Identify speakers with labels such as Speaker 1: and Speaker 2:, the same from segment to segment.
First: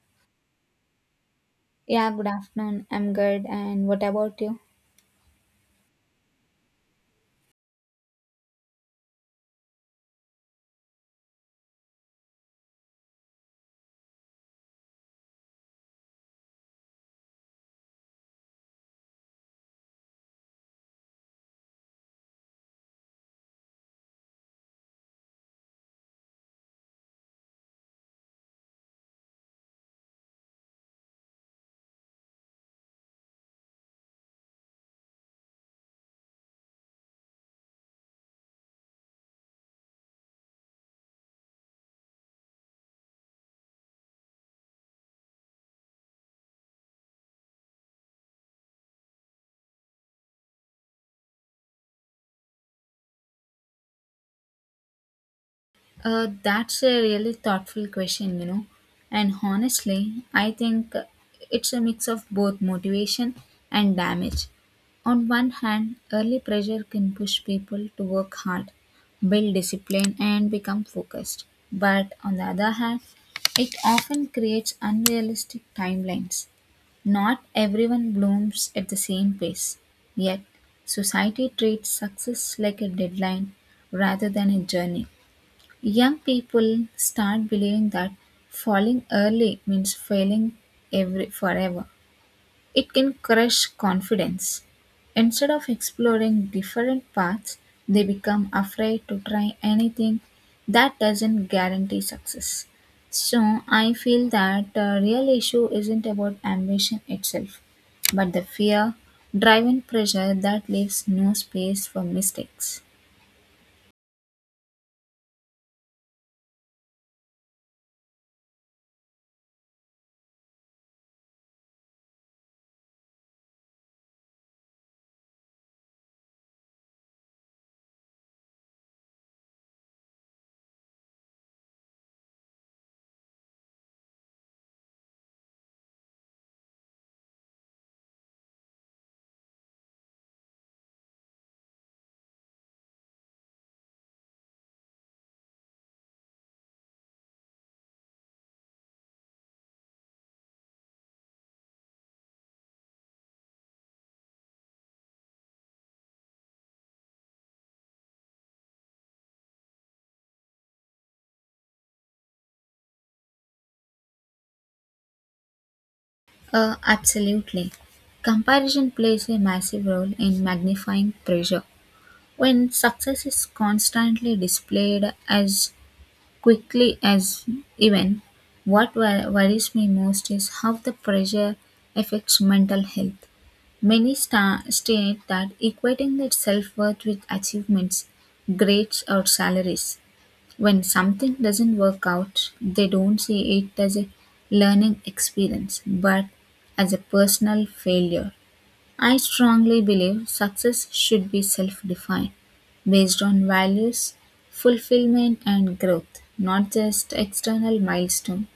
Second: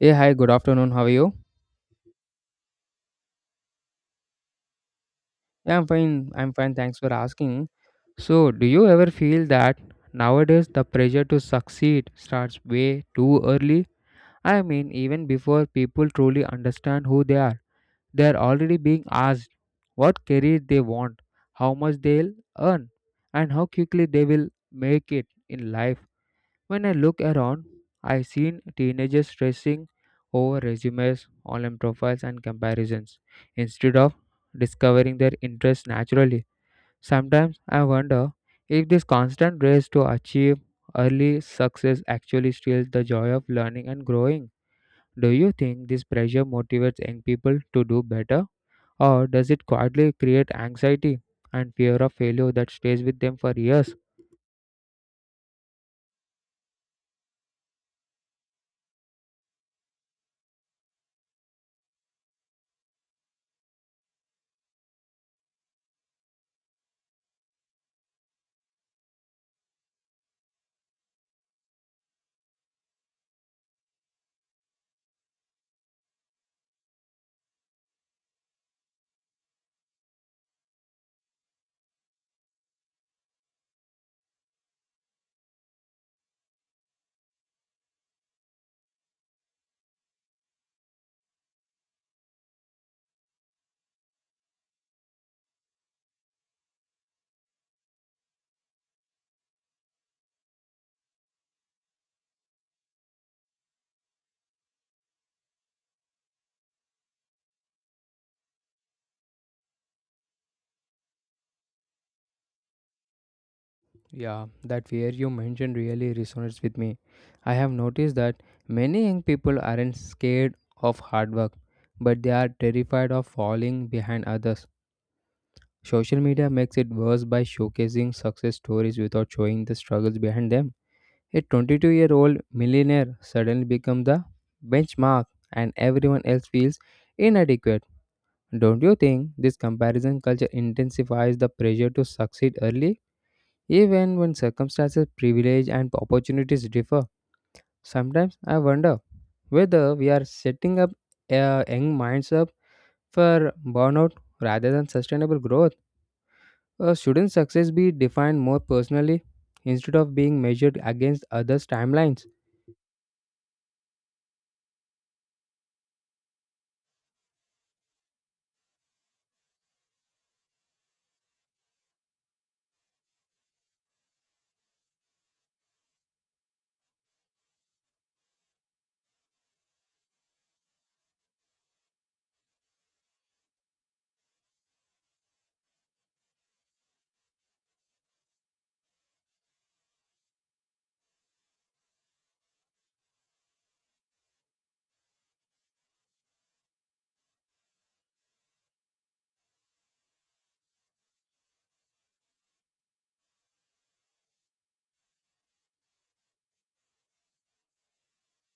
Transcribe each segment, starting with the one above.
Speaker 1: Hey, hi, good afternoon. How are you?
Speaker 2: Yeah, good afternoon. I'm good. And what about you?
Speaker 1: Yeah, I'm fine. I'm fine. Thanks for asking. So, do you ever feel that nowadays the pressure to succeed starts way too early? I mean, even before people truly understand who they are already being asked what career they want, how much they'll earn, and how quickly they will make it in life. When I look around, I seen teenagers stressing over resumes, online profiles, and comparisons instead of discovering their interests naturally. Sometimes I wonder if this constant race to achieve early success actually steals the joy of learning and growing. Do you think this pressure motivates young people to do better, or does it quietly create anxiety and fear of failure that stays with them for years?
Speaker 2: That's a really thoughtful question, you know. And honestly, I think it's a mix of both motivation and damage. On one hand, early pressure can push people to work hard, build discipline, and become focused. But on the other hand, it often creates unrealistic timelines. Not everyone blooms at the same pace. Yet, society treats success like a deadline rather than a journey. Young people start believing that falling early means failing every forever. It can crush confidence. Instead of exploring different paths, they become afraid to try anything that doesn't guarantee success. So I feel that the real issue isn't about ambition itself, but the fear, driven pressure that leaves no space for mistakes.
Speaker 1: Yeah, that fear you mentioned really resonates with me. I have noticed that many young people aren't scared of hard work, but they are terrified of falling behind others. Social media makes it worse by showcasing success stories without showing the struggles behind them. A 22-year-old year old millionaire suddenly becomes the benchmark, and everyone else feels inadequate. Don't you think this comparison culture intensifies the pressure to succeed early? Even when circumstances, privilege, and opportunities differ, sometimes I wonder whether we are setting up young minds up for burnout rather than sustainable growth. Shouldn't success be defined more personally instead of being measured against others' timelines?
Speaker 2: Absolutely. Comparison plays a massive role in magnifying pressure. When success is constantly displayed as quickly as even, worries me most is how the pressure affects mental health. Many state that equating their self worth with achievements, grades, or salaries when something doesn't work out, they don't see it as a learning experience but as a personal failure. I strongly believe success should be self defined based on values, fulfillment, and growth, not just external milestone.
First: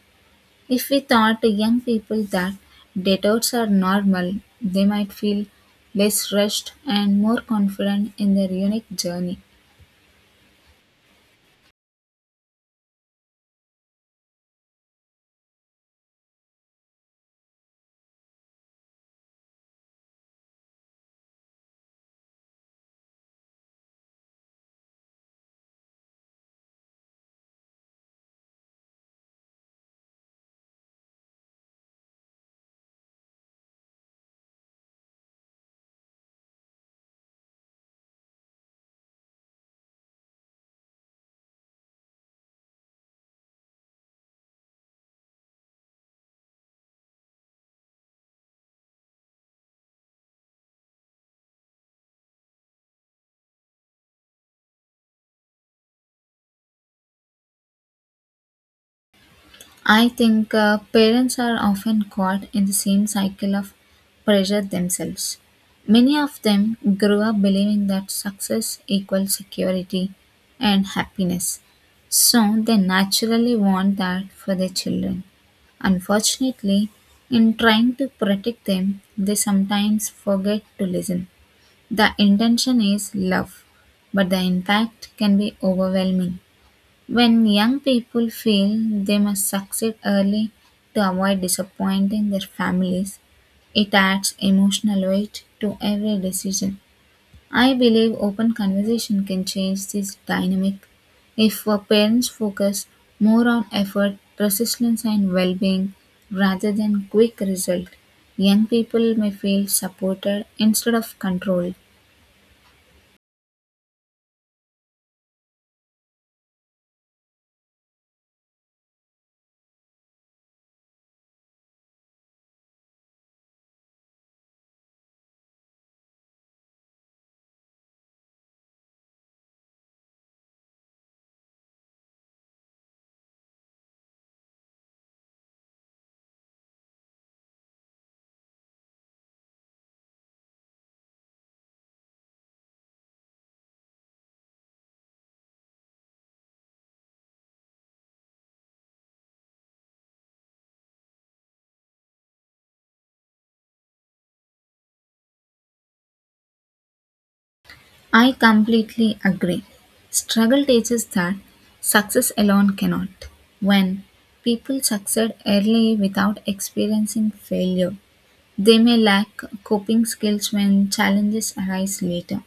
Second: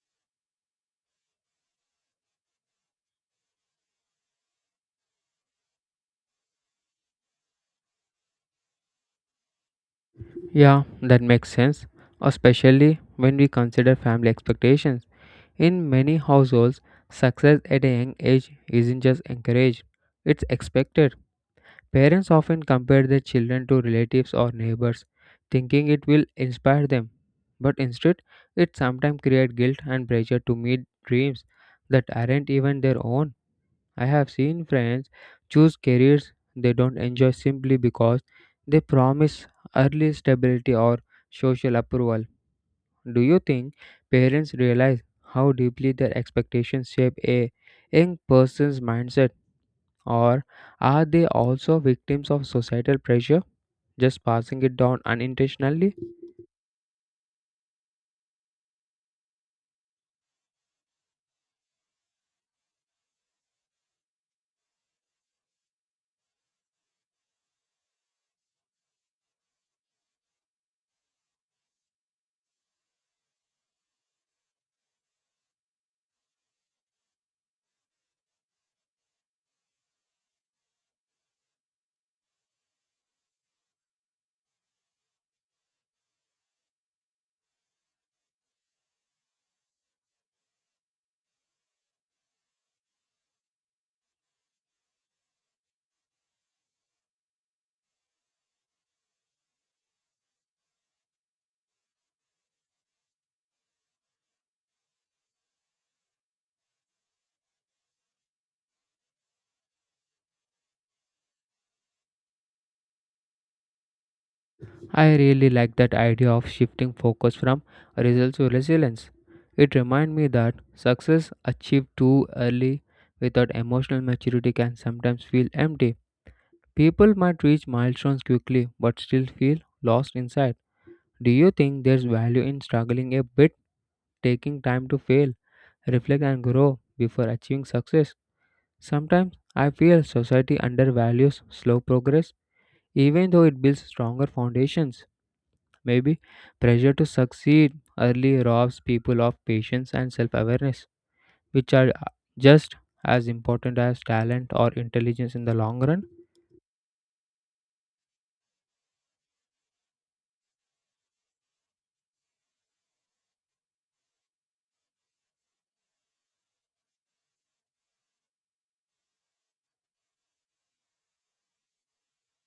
Speaker 2: If we taught young people that detours are normal, they might feel less rushed and more confident in their unique journey.
Speaker 1: Yeah, that makes sense, especially when we consider family expectations. In many households, success at a young age isn't just encouraged, it's expected. Parents often compare their children to relatives or neighbors, thinking it will inspire them. But instead, it sometimes creates guilt and pressure to meet dreams that aren't even their own. I have seen friends choose careers they don't enjoy simply because they promise early stability or social approval. Do you think parents realize how deeply their expectations shape a young person's mindset? Or are they also victims of societal pressure, just passing it down unintentionally?
Speaker 2: I think parents are often caught in the same cycle of pressure themselves. Many of them grew up believing that success equals security and happiness, so they naturally want that for their children. Unfortunately, in trying to protect them, they sometimes forget to listen. The intention is love, but the impact can be overwhelming. When young people feel they must succeed early to avoid disappointing their families, it adds emotional weight to every decision. I believe open conversation can change this dynamic. If our parents focus more on effort, persistence, and well being rather than quick result, young people may feel supported instead of controlled.
Speaker 1: I really like that idea of shifting focus from results to resilience. It reminds me that success achieved too early without emotional maturity can sometimes feel empty. People might reach milestones quickly but still feel lost inside. Do you think there's value in struggling a bit, taking time to fail, reflect, and grow before achieving success? Sometimes I feel society undervalues slow progress, even though it builds stronger foundations. Maybe pressure to succeed early robs people of patience and self awareness, which are just as important as talent or intelligence in the long run.
Speaker 2: I completely agree. Struggle teaches that success alone cannot. When people succeed early without experiencing failure, they may lack coping skills when challenges arise later.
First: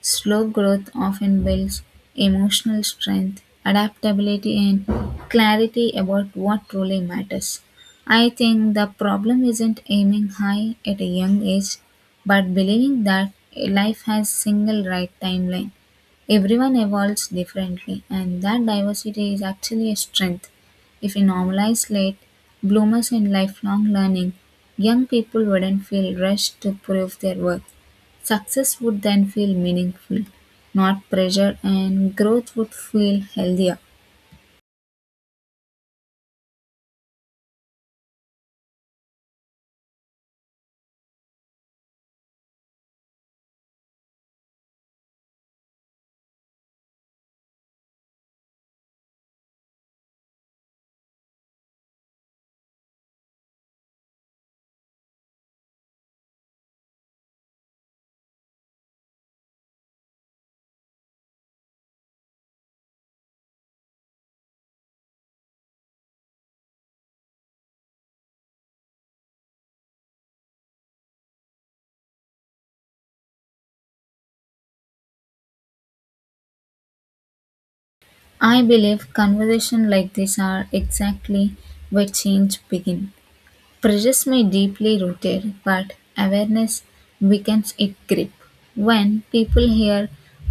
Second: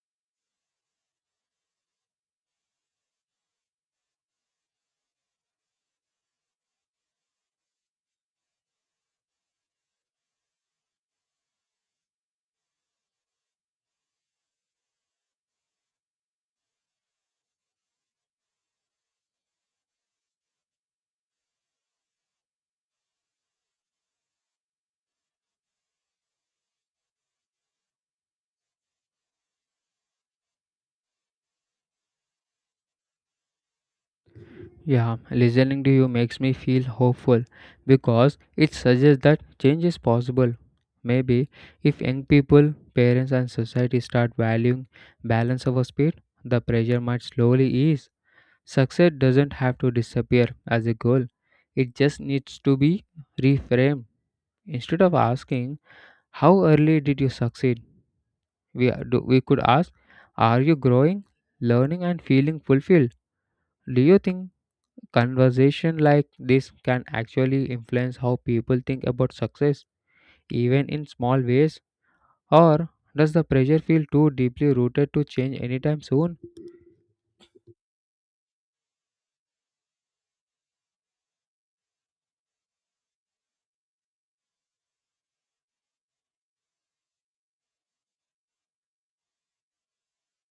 Speaker 2: Slow growth often builds emotional strength, adaptability, and clarity about what truly matters. I think the problem isn't aiming high at a young age, but believing that life has single right timeline. Everyone evolves differently, and that diversity is actually a strength. If we normalize late bloomers and lifelong learning, young people wouldn't feel rushed to prove their worth. Success would then feel meaningful, not pressure, and growth would feel healthier.
Speaker 1: Yeah, listening to you makes me feel hopeful because it suggests that change is possible. Maybe if young people, parents, and society start valuing balance over speed, the pressure might slowly ease. Success doesn't have to disappear as a goal, it just needs to be reframed. Instead of asking, how early did you succeed? We could ask, are you growing, learning, and feeling fulfilled? Do you think conversation like this can actually influence how people think about success, even in small ways? Or does the pressure feel too deeply rooted to change anytime soon?
Speaker 2: I believe conversations like this are exactly where change begins. Prejudice may deeply rooted, but awareness weakens its grip. When people hear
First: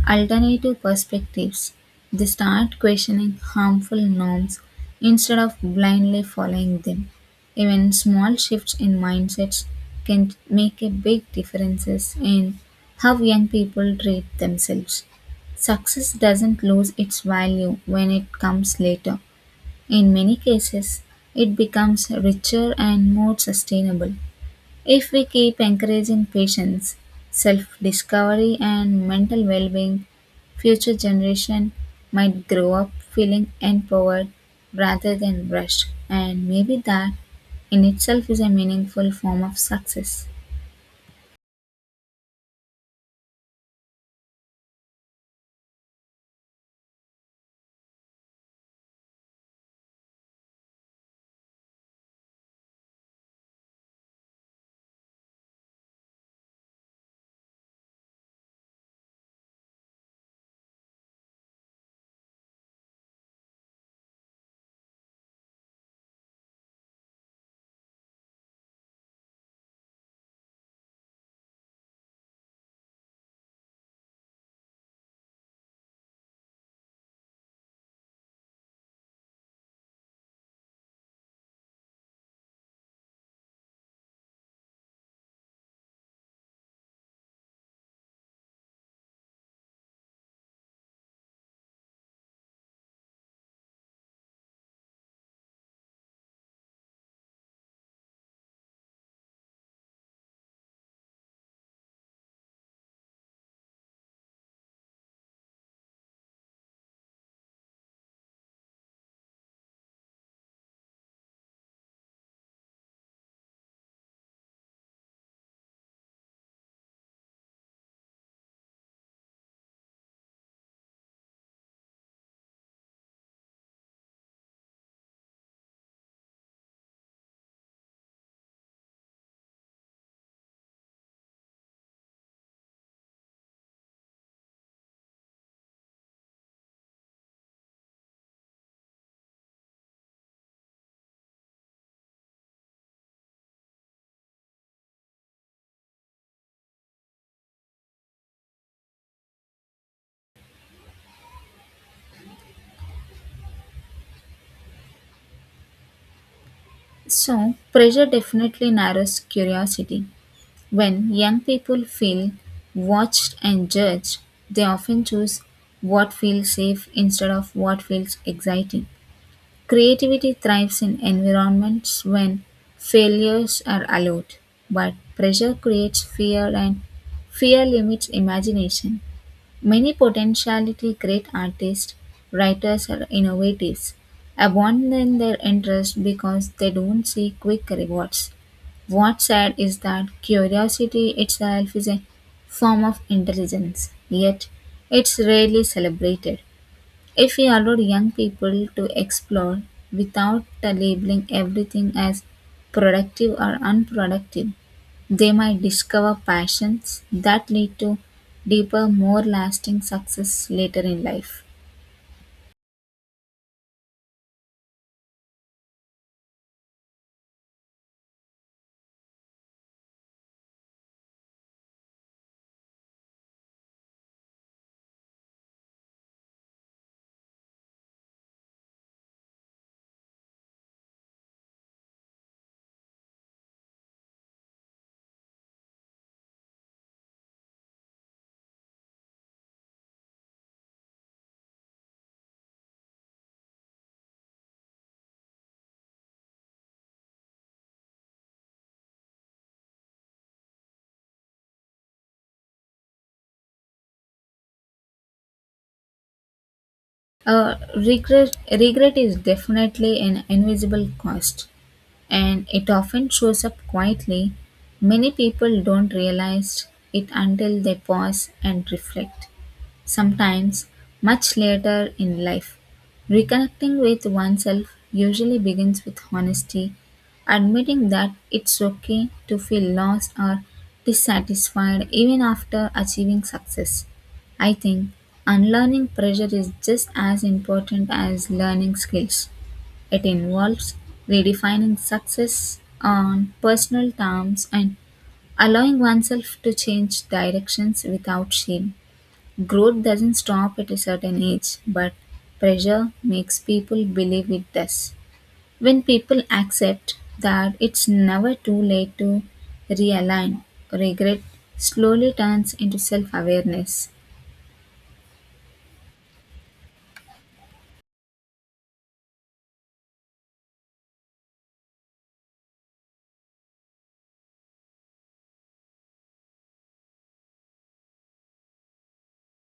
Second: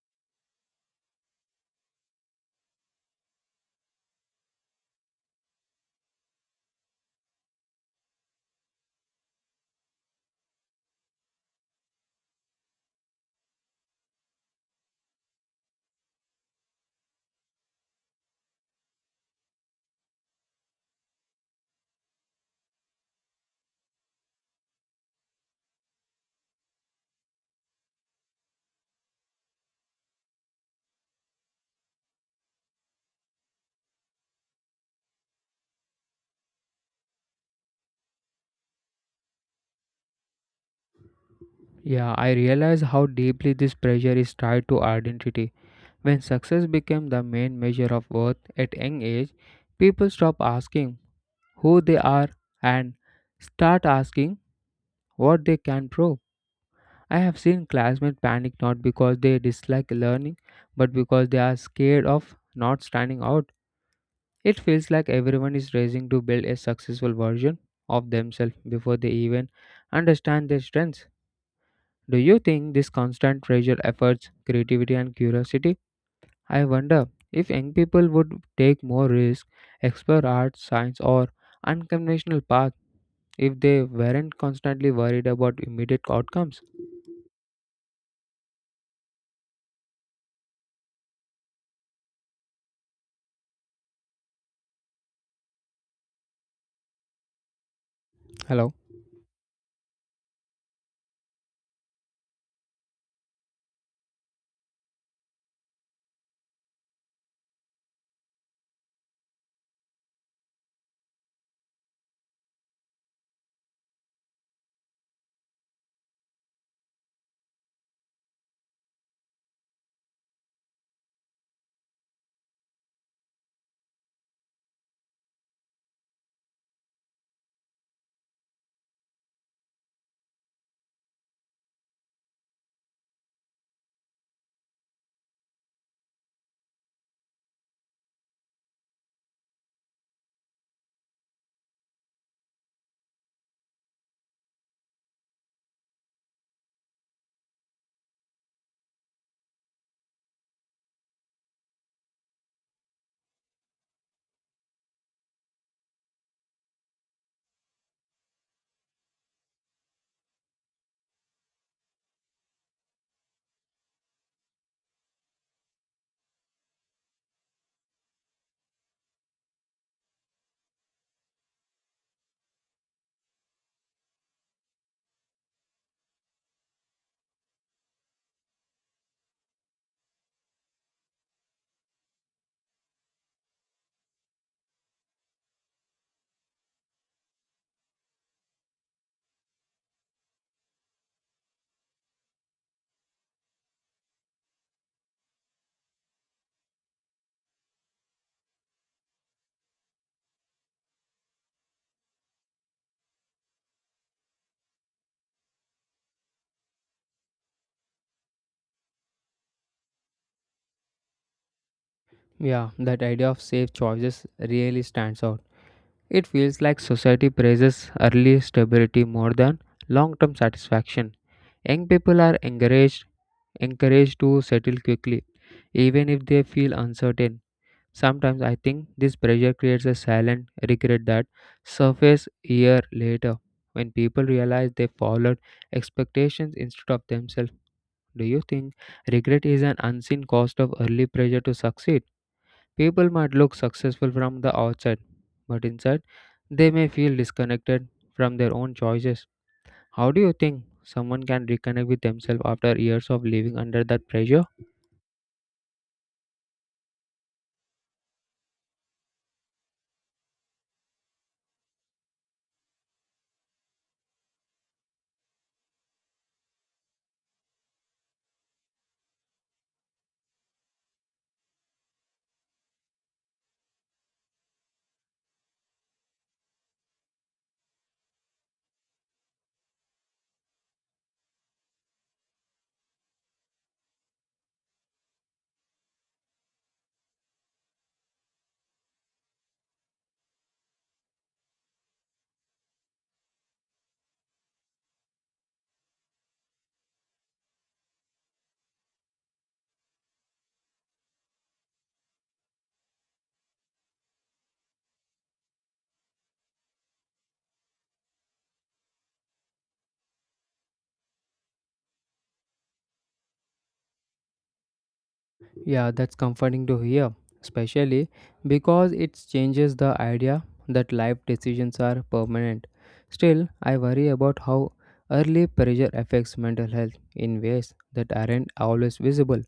Speaker 2: alternative perspectives, they start questioning harmful norms instead of blindly following them. Even small shifts in mindsets can make a big differences in how young people treat themselves. Success doesn't lose its value when it comes later. In many cases, it becomes richer and more sustainable if we keep encouraging patients, self discovery, and mental well being. Future generation might grow up feeling empowered rather than rushed, and maybe that in itself is a meaningful form of success.
Speaker 1: Yeah, I realize how deeply this pressure is tied to identity. When success became the main measure of worth at young age, people stop asking who they are and start asking what they can prove. I have seen classmates panic not because they dislike learning, but because they are scared of not standing out. It feels like everyone is racing to build a successful version of themselves before they even understand their strengths. Do you think this constant pressure efforts creativity and curiosity? I wonder if young people would take more risks, explore arts, science, or unconventional paths if they weren't constantly worried about immediate outcomes. Hello?
Speaker 2: So, pressure definitely narrows curiosity. When young people feel watched and judged, they often choose what feels safe instead of what feels exciting. Creativity thrives in environments when failures are allowed, but pressure creates fear and fear limits imagination. Many potentiality great artists, writers, or innovators abandon their interest because they don't see quick rewards. What's sad is that curiosity itself is a form of intelligence, yet it's rarely celebrated. If we allow young people to explore without labeling everything as productive or unproductive, they might discover passions that lead to deeper, more lasting success later in life.
Speaker 1: Yeah, that idea of safe choices really stands out. It feels like society praises early stability more than long term satisfaction. Young people are encouraged to settle quickly, even if they feel uncertain. Sometimes I think this pressure creates a silent regret that surface year later when people realize they followed expectations instead of themselves. Do you think regret is an unseen cost of early pressure to succeed? People might look successful from the outside, but inside they may feel disconnected from their own choices. How do you think someone can reconnect with themselves after years of living under that pressure?
Speaker 2: Regret is definitely an invisible cost and it often shows up quietly. Many people don't realize it until they pause and reflect, sometimes much later in life. Reconnecting with oneself usually begins with honesty, admitting that it's okay to feel lost or dissatisfied even after achieving success. I think unlearning pressure is just as important as learning skills. It involves redefining success on personal terms and allowing oneself to change directions without shame. Growth doesn't stop at a certain age, but pressure makes people believe it does. When people accept that it's never too late to realign, regret slowly turns into self awareness.
Speaker 1: Yeah, that's comforting to hear, especially because it changes the idea that life decisions are permanent. Still, I worry about how early pressure affects mental health in ways that aren't always visible.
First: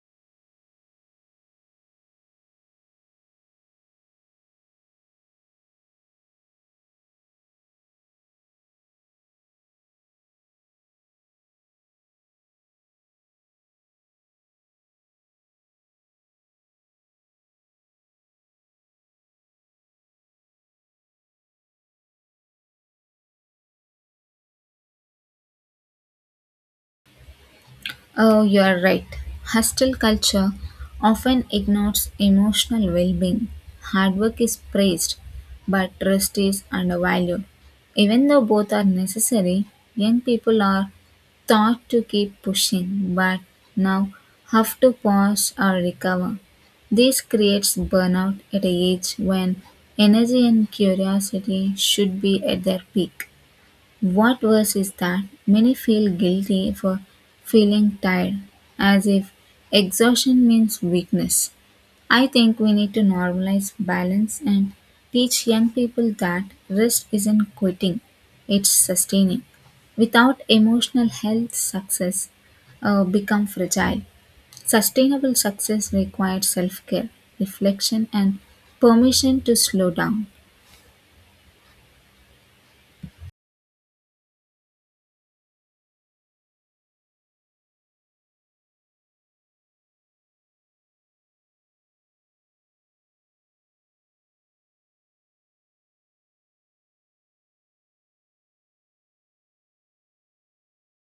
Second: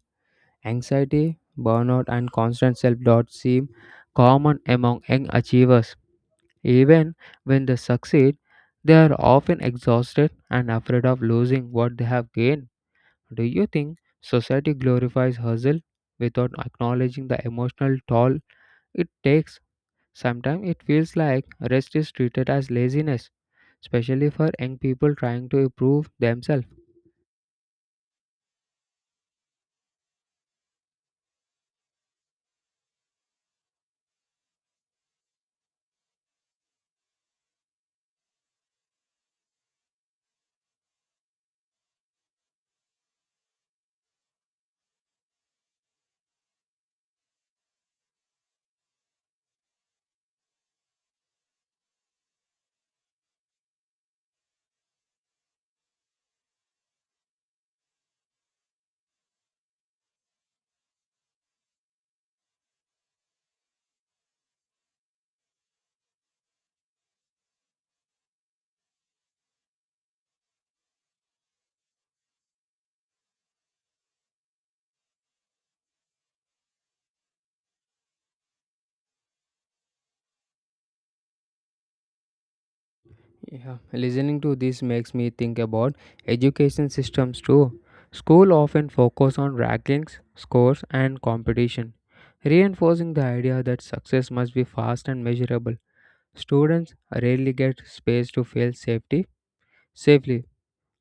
Speaker 1: Anxiety, burnout, and constant self doubt seem common among young achievers. Even when they succeed, they are often exhausted and afraid of losing what they have gained. Do you think society glorifies hustle without acknowledging the emotional toll it takes? Sometimes it feels like rest is treated as laziness, especially for young people trying to improve themselves.
Speaker 2: Oh, you are right. Hostile culture often ignores emotional well being. Hard work is praised, but rest is undervalued. Even though both are necessary, young people are taught to keep pushing, but now have to pause or recover. This creates burnout at a age when energy and curiosity should be at their peak. What worse is that many feel guilty for feeling tired, as if exhaustion means weakness. I think we need to normalize balance and teach young people that rest isn't quitting, it's sustaining. Without emotional health, success become fragile. Sustainable success requires self care, reflection, and permission to slow down.
Speaker 1: Yeah, listening to this makes me think about education systems too. School often focus on rankings, scores and competition, reinforcing the idea that success must be fast and measurable. Students rarely get space to feel safety safely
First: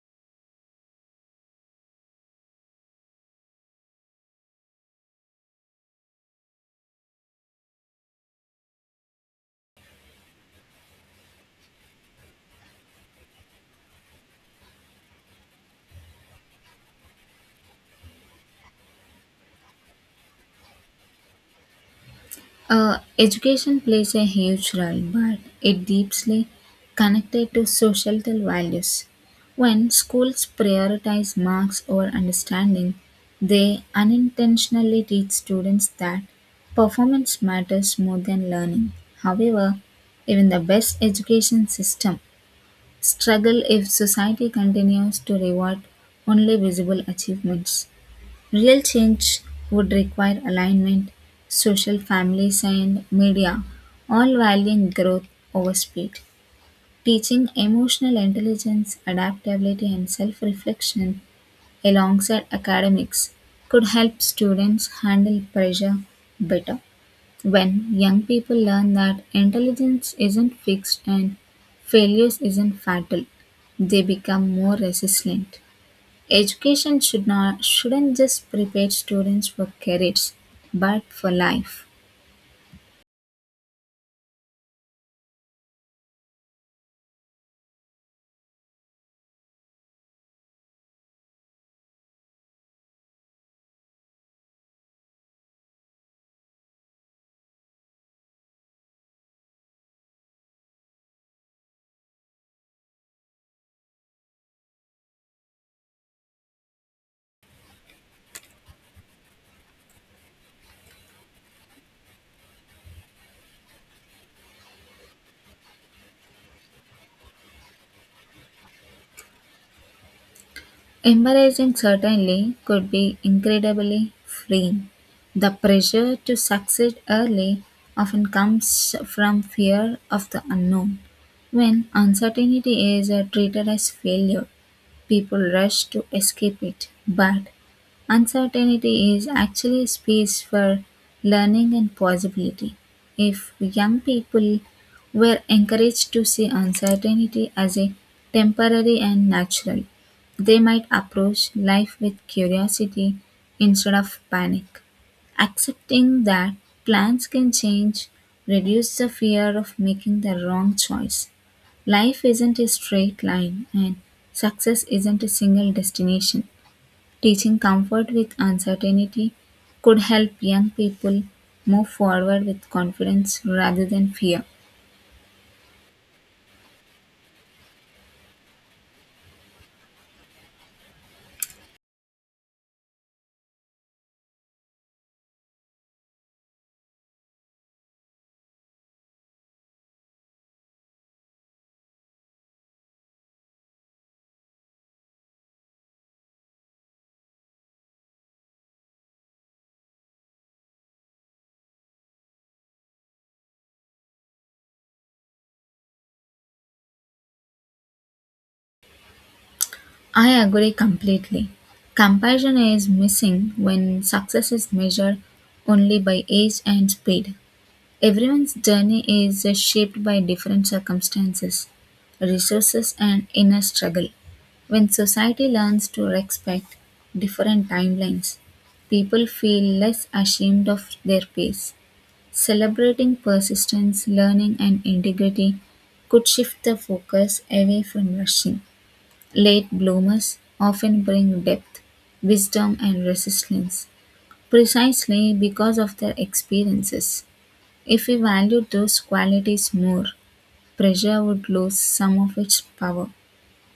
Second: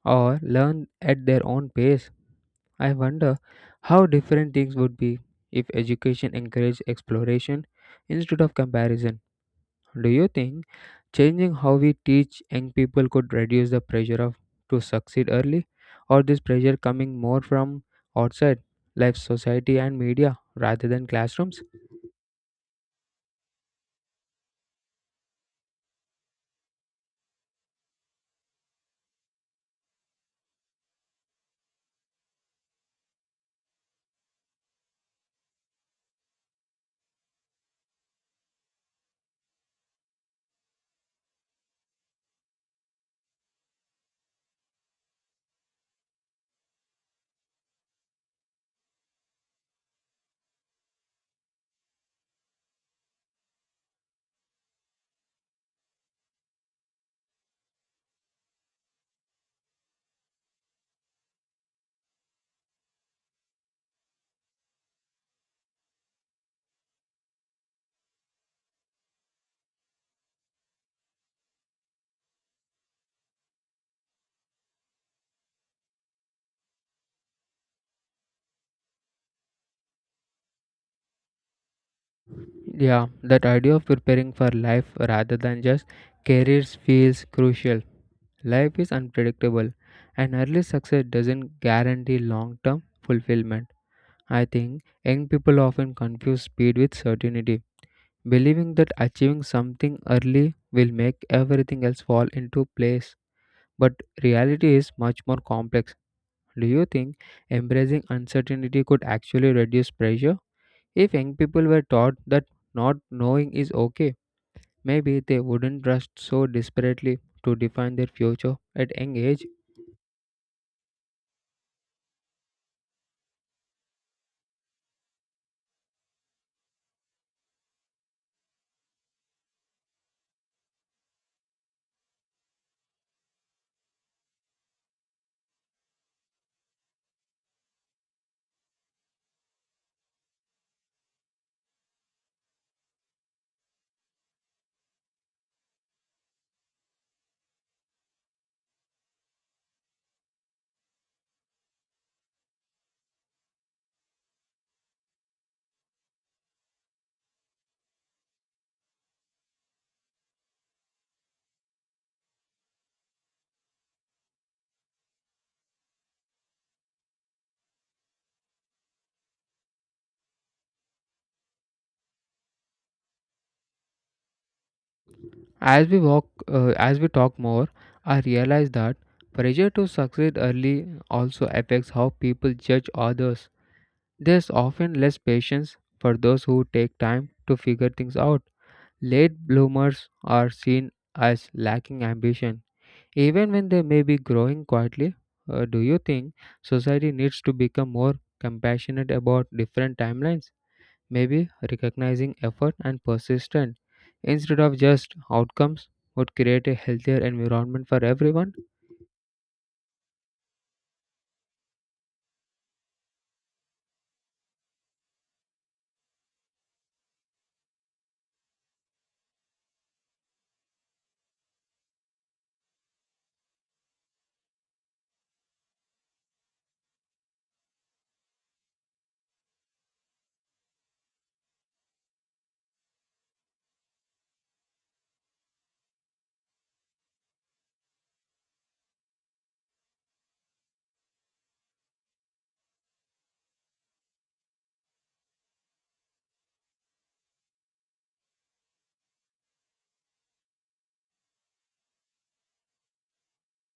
Speaker 1: or learn at their own pace. I wonder how different things would be if education encouraged exploration instead of comparison. Do you think changing how we teach young people could reduce the pressure of to succeed early, or this pressure coming more from outside like society and media rather than classrooms?
Speaker 2: Education plays a huge role, but it deeply connected to societal values. When schools prioritize marks over understanding, they unintentionally teach students that performance matters more than learning. However, even the best education system struggle if society continues to reward only visible achievements. Real change would require alignment, social families, and media, all valuing growth over speed. Teaching emotional intelligence, adaptability, and self reflection alongside academics could help students handle pressure better. When young people learn that intelligence isn't fixed and failures isn't fatal, they become more resilient. Education should not shouldn't just prepare students for careers, but for life.
Speaker 1: Yeah, that idea of preparing for life rather than just careers feels crucial. Life is unpredictable, and early success doesn't guarantee long term fulfillment. I think young people often confuse speed with certainty, believing that achieving something early will make everything else fall into place. But reality is much more complex. Do you think embracing uncertainty could actually reduce pressure? If young people were taught that not knowing is okay, maybe they wouldn't rush so desperately to define their future at young age.
Speaker 2: Embarrassing certainly could be incredibly freeing. The pressure to succeed early often comes from fear of the unknown. When uncertainty is treated as failure, people rush to escape it, but uncertainty is actually a space for learning and possibility. If young people were encouraged to see uncertainty as a temporary and natural, they might approach life with curiosity instead of panic. Accepting that plans can change reduces the fear of making the wrong choice. Life isn't a straight line, and success isn't a single destination. Teaching comfort with uncertainty could help young people move forward with confidence rather than fear.
Speaker 1: As we talk more, I realize that pressure to succeed early also affects how people judge others. There's often less patience for those who take time to figure things out. Late bloomers are seen as lacking ambition, even when they may be growing quietly. Do you think society needs to become more compassionate about different timelines? Maybe recognizing effort and persistence instead of just outcomes would create a healthier environment for everyone.
Speaker 2: I agree completely. Comparison is missing when success is measured only by age and speed. Everyone's journey is shaped by different circumstances, resources, and inner struggle. When society learns to respect different timelines, people feel less ashamed of their pace. Celebrating persistence, learning, and integrity could shift the focus away from rushing. Late bloomers often bring depth, wisdom, and resilience precisely because of their experiences. If we valued those qualities more, pressure would lose some of its power.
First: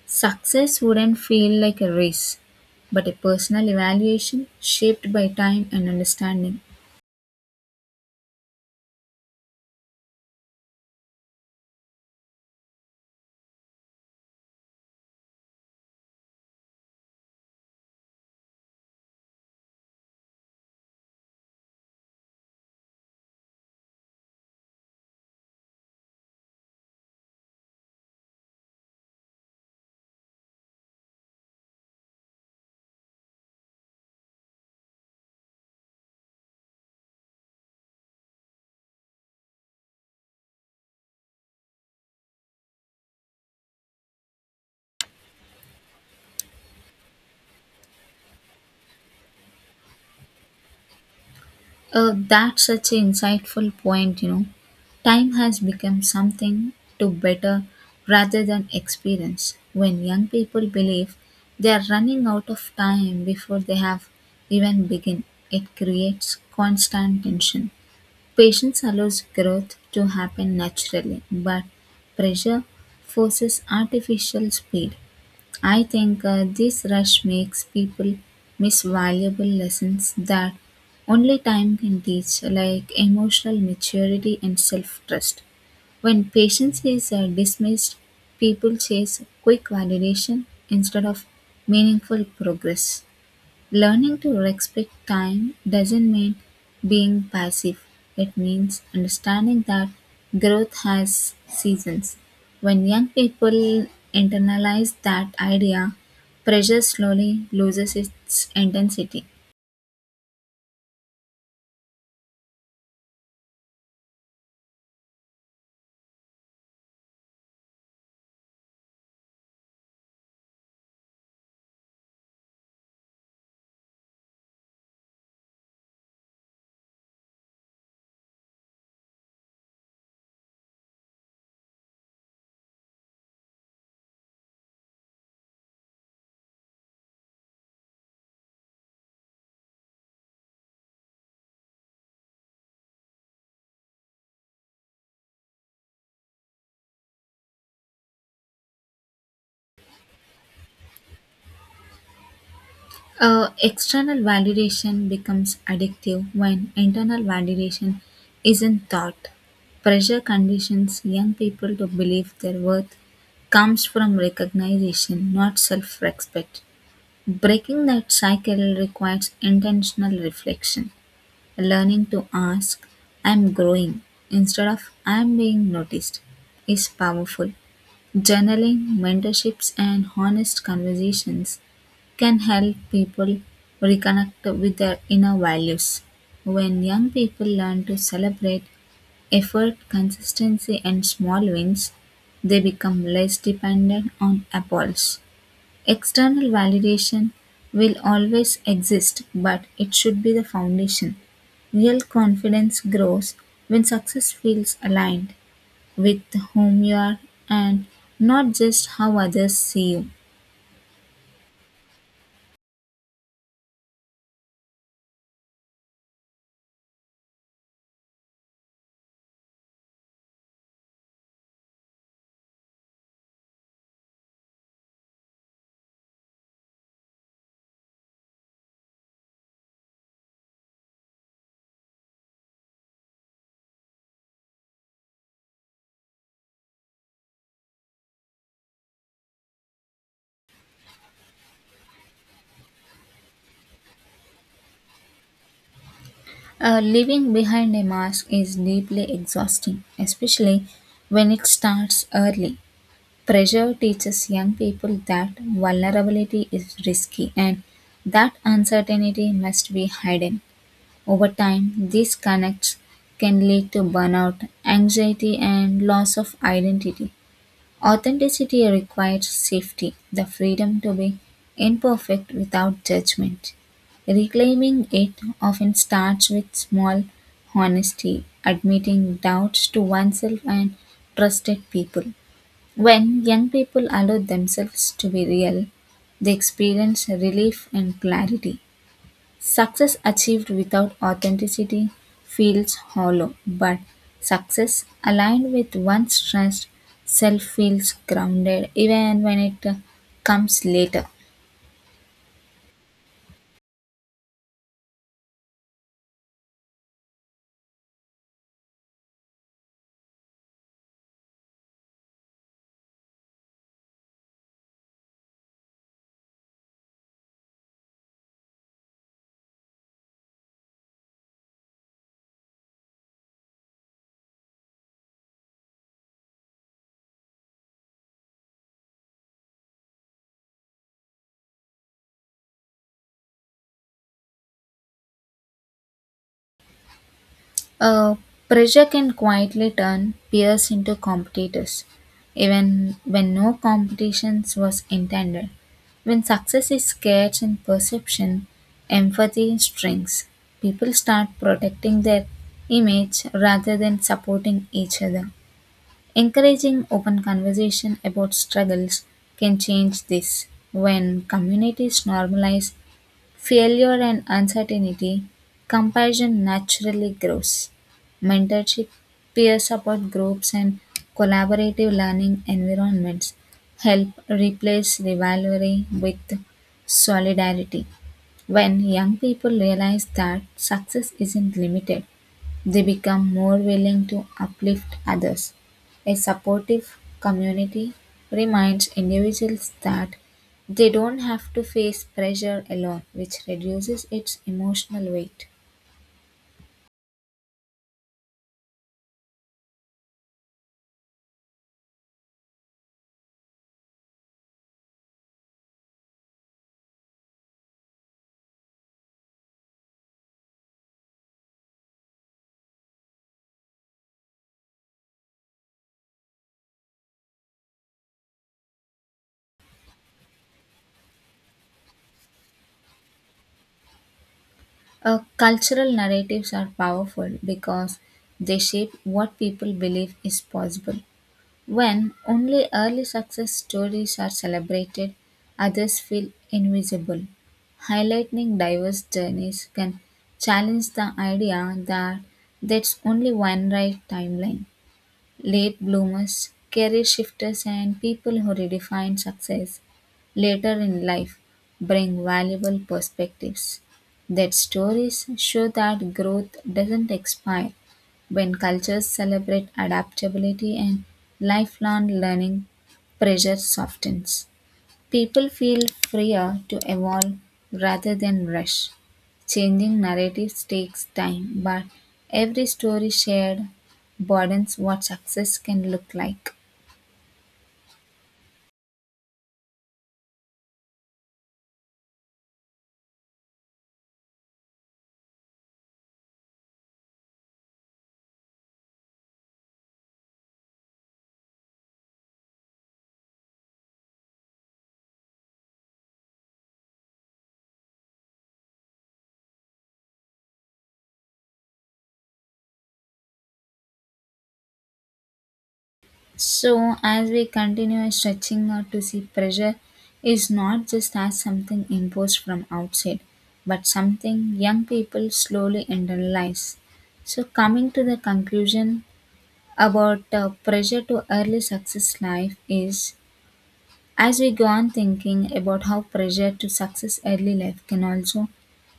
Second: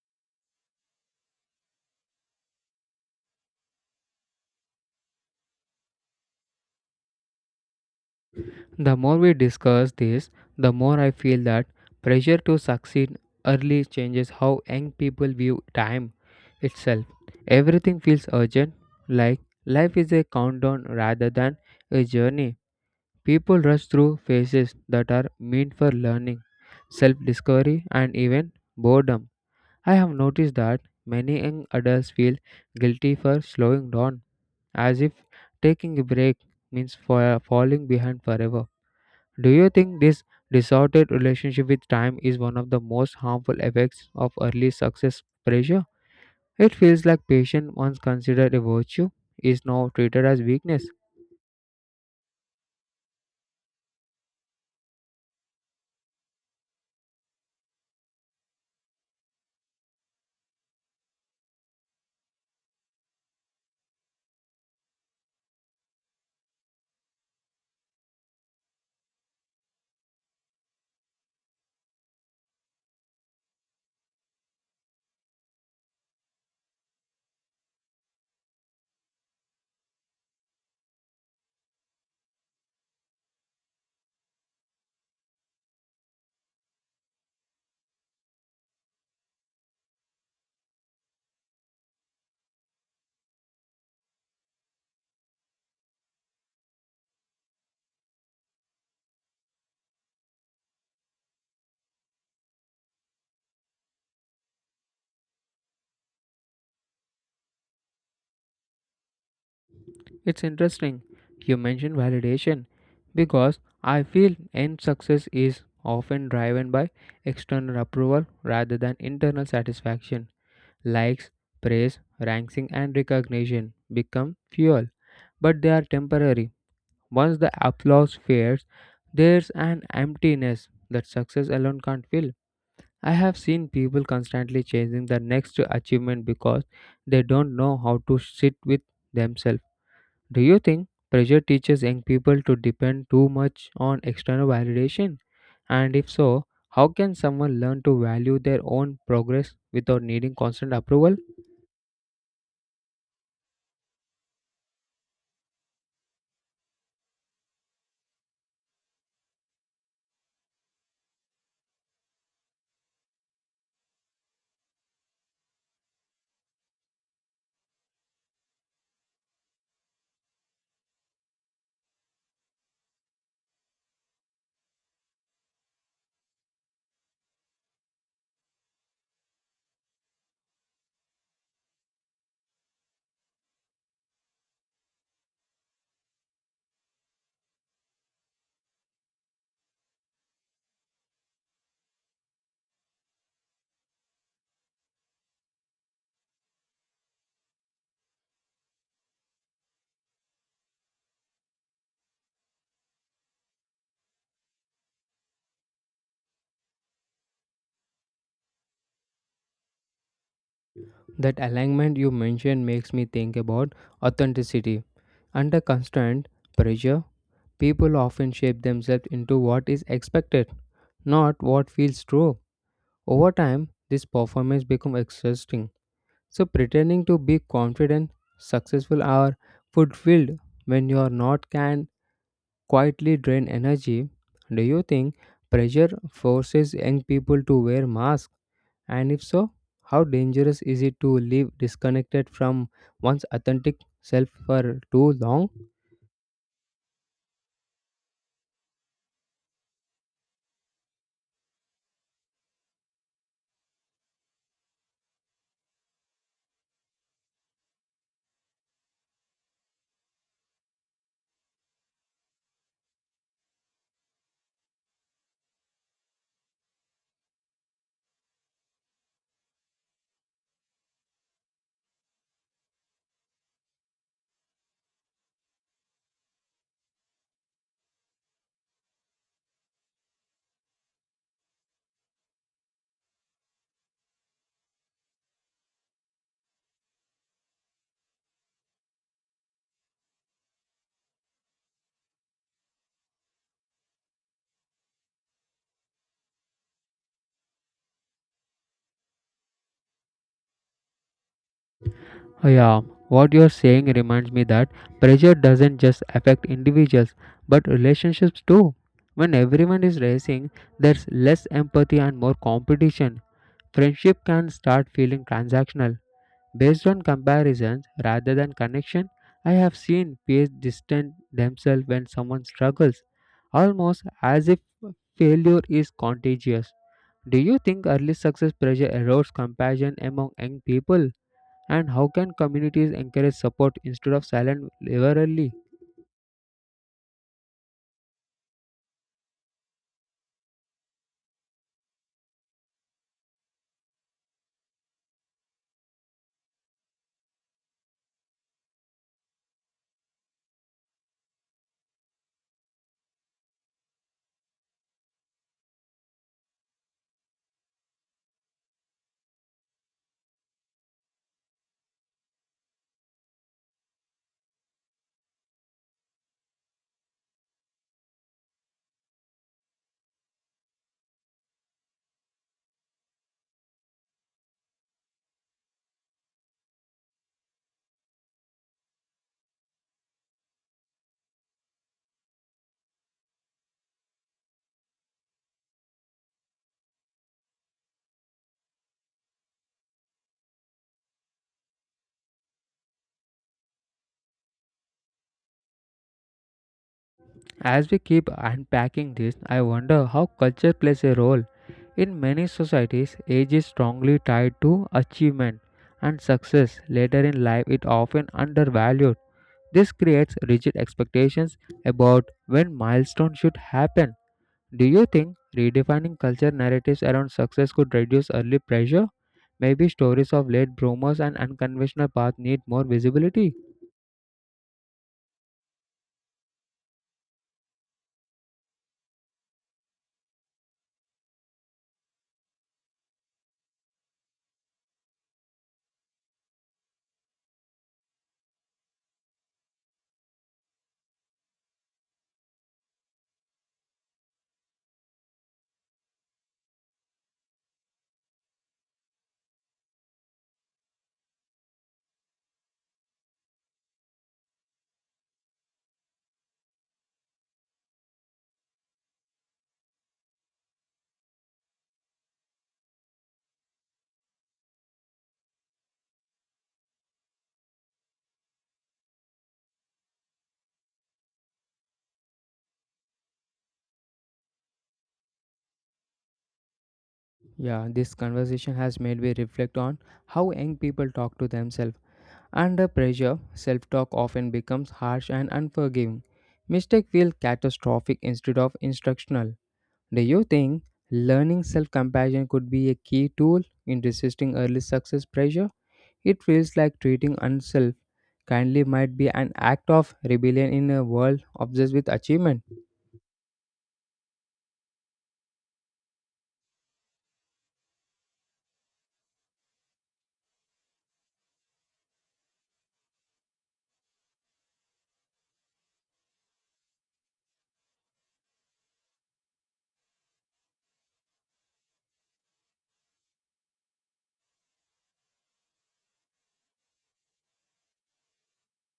Speaker 2: Success wouldn't feel like a race, but a personal evaluation shaped by time and understanding.
Speaker 1: The more we discuss this, the more I feel that pressure to succeed early changes how young people view time itself. Everything feels urgent, like life is a countdown rather than a journey. People rush through phases that are meant for learning, self discovery, and even boredom. I have noticed that many young adults feel guilty for slowing down, as if taking a break means for falling behind forever. Do you think this distorted relationship with time is one of the most harmful effects of early success pressure? It feels like patience once considered a virtue is now treated as weakness.
Speaker 2: Oh, that's such an insightful point, you know. Time has become something to better rather than experience. When young people believe they are running out of time before they have even begun, it creates constant tension. Patience allows growth to happen naturally, but pressure forces artificial speed. I think this rush makes people miss valuable lessons that only time can teach, like emotional maturity and self trust. When patience is dismissed, people chase quick validation instead of meaningful progress. Learning to respect time doesn't mean being passive. It means understanding that growth has seasons. When young people internalize that idea, pressure slowly loses its intensity.
Speaker 1: It's interesting you mentioned validation because I feel end success is often driven by external approval rather than internal satisfaction. Likes, praise, ranking, and recognition become fuel, but they are temporary. Once the applause fades, there's an emptiness that success alone can't fill. I have seen people constantly chasing the next achievement because they don't know how to sit with themselves. Do you think pressure teaches young people to depend too much on external validation? And if so, how can someone learn to value their own progress without needing constant approval?
Speaker 2: External validation becomes addictive when internal validation isn't taught. Pressure conditions young people to believe their worth comes from recognition, not self respect. Breaking that cycle requires intentional reflection, learning to ask, "I'm growing," instead of "I'm being noticed," is powerful. Journaling, mentorships, and honest conversations can help people reconnect with their inner values. When young people learn to celebrate effort, consistency, and small wins, they become less dependent on applause. External validation will always exist, but it should be the foundation. Real confidence grows when success feels aligned with whom you are and not just how others see you.
Speaker 1: That alignment you mentioned makes me think about authenticity. Under constant pressure, people often shape themselves into what is expected, not what feels true. Over time, this performance becomes exhausting. So pretending to be confident, successful or fulfilled when you are not can quietly drain energy. Do you think pressure forces young people to wear masks? And if so, how dangerous is it to live disconnected from one's authentic self for too long?
Speaker 2: Living behind a mask is deeply exhausting, especially when it starts early. Pressure teaches young people that vulnerability is risky and that uncertainty must be hidden. Over time, these connects can lead to burnout, anxiety, and loss of identity. Authenticity requires safety, the freedom to be imperfect without judgment. Reclaiming it often starts with small honesty, admitting doubts to oneself and trusted people. When young people allow themselves to be real, they experience relief and clarity. Success achieved without authenticity feels hollow, but success aligned with one's trust self feels grounded even when it comes later.
Speaker 1: Yeah, what you're saying reminds me that pressure doesn't just affect individuals but relationships too. When everyone is racing, there's less empathy and more competition. Friendship can start feeling transactional, based on comparisons rather than connection. I have seen peers distance themselves when someone struggles, almost as if failure is contagious. Do you think early success pressure erodes compassion among young people? And how can communities encourage support instead of silent rivalry?
Speaker 2: Uh, Pressure can quietly turn peers into competitors, even when no competitions was intended. When success is scarce in perception, empathy shrinks. People start protecting their image rather than supporting each other. Encouraging open conversation about struggles can change this. When communities normalize failure and uncertainty, compassion naturally grows. Mentorship, peer support groups, and collaborative learning environments help replace rivalry with solidarity. When young people realize that success isn't limited they become more willing to uplift others. A supportive community reminds individuals that they don't have to face pressure alone, which reduces its emotional weight.
Speaker 1: As we keep unpacking this, I wonder how culture plays a role. In many societies, age is strongly tied to achievement and success. Later in life, it often undervalued. This creates rigid expectations about when milestones should happen. Do you think redefining culture narratives around success could reduce early pressure? Maybe stories of late bloomers and unconventional paths need more visibility.
Speaker 2: Cultural narratives are powerful because they shape what people believe is possible. When only early success stories are celebrated, others feel invisible. Highlighting diverse journeys can challenge the idea that there's only one right timeline late bloomers, career shifters, and people who redefine success later in life bring valuable perspectives. Their stories show that growth doesn't expire when cultures celebrate adaptability and lifelong learning pressure softens. People feel freer to evolve rather than rush. Changing narratives takes time, but every story shared broadens what success can look like.
Speaker 1: Yeah, this conversation has made me reflect on how young people talk to themselves. Under pressure, self talk often becomes harsh and unforgiving. Mistake feel catastrophic instead of instructional. Do you think learning self compassion could be a key tool in resisting early success pressure? It feels like treating oneself kindly might be an act of rebellion in a world obsessed with achievement.
Speaker 2: So, as we continue stretching out to see pressure is not just as something imposed from outside, but something young people slowly internalize. So, coming to the conclusion about pressure to early success life is as we go on thinking about how pressure to success early life can also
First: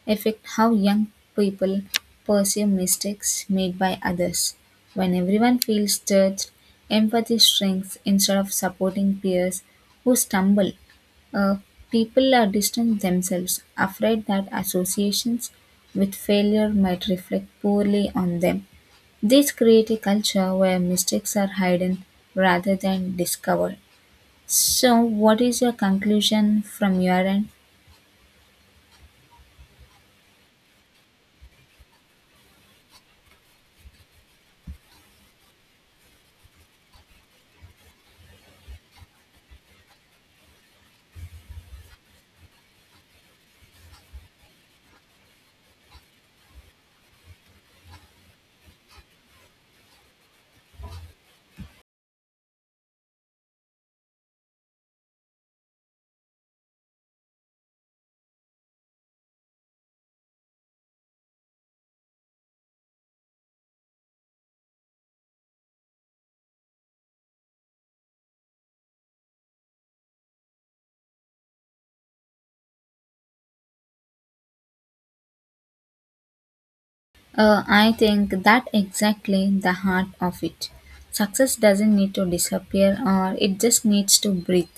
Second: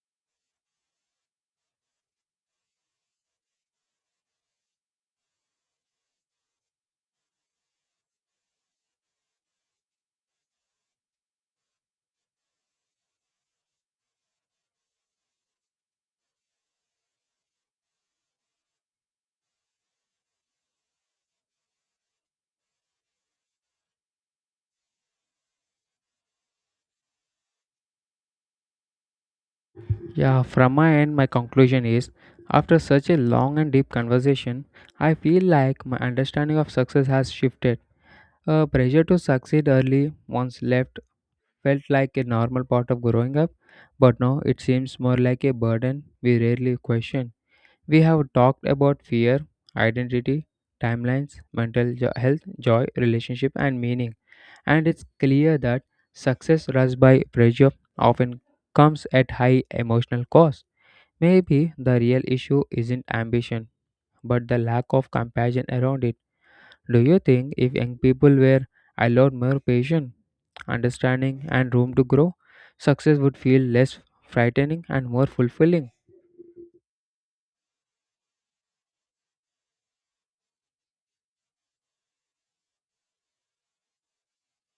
Speaker 2: affect how young people perceive mistakes made by others. When everyone feels judged, empathy shrinks instead of supporting peers who stumble. Uh, People are distant themselves, afraid that associations with failure might reflect poorly on them. This creates a culture where mistakes are hidden rather than discovered. So, what is your conclusion from your end?
Speaker 1: Yeah, from my end, my conclusion is, after such a long and deep conversation, I feel like my understanding of success has shifted. A pressure to succeed early once left felt like a normal part of growing up, but now it seems more like a burden we rarely question. We have talked about fear, identity, timelines, mental health, joy, relationship, and meaning, and it's clear that success rushed by pressure often comes at high emotional cost. Maybe the real issue isn't ambition, but the lack of compassion around it. Do you think if young people were allowed more patience, understanding, and room to grow, success would feel less frightening and more fulfilling?
Speaker 2: I think that exactly the heart of it. Success doesn't need to disappear or it just needs to breathe.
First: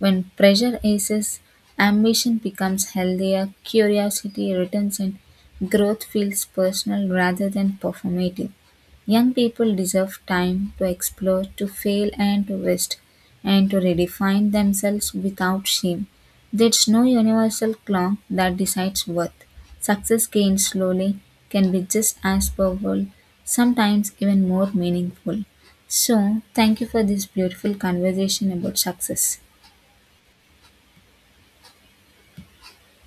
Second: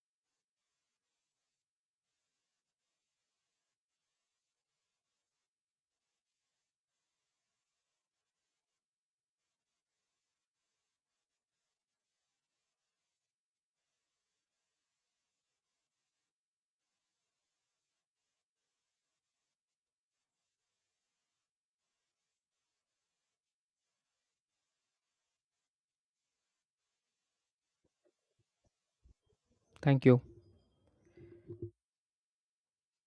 Speaker 2: When pressure eases, ambition becomes healthier, curiosity returns and growth feels personal rather than performative. Young people deserve time to explore, to fail and to rest, and to redefine themselves without shame. There's no universal clock that decides worth. Success gained slowly can be just as powerful, sometimes even more meaningful. So, thank you for this beautiful conversation about success.
Speaker 1: Thank you.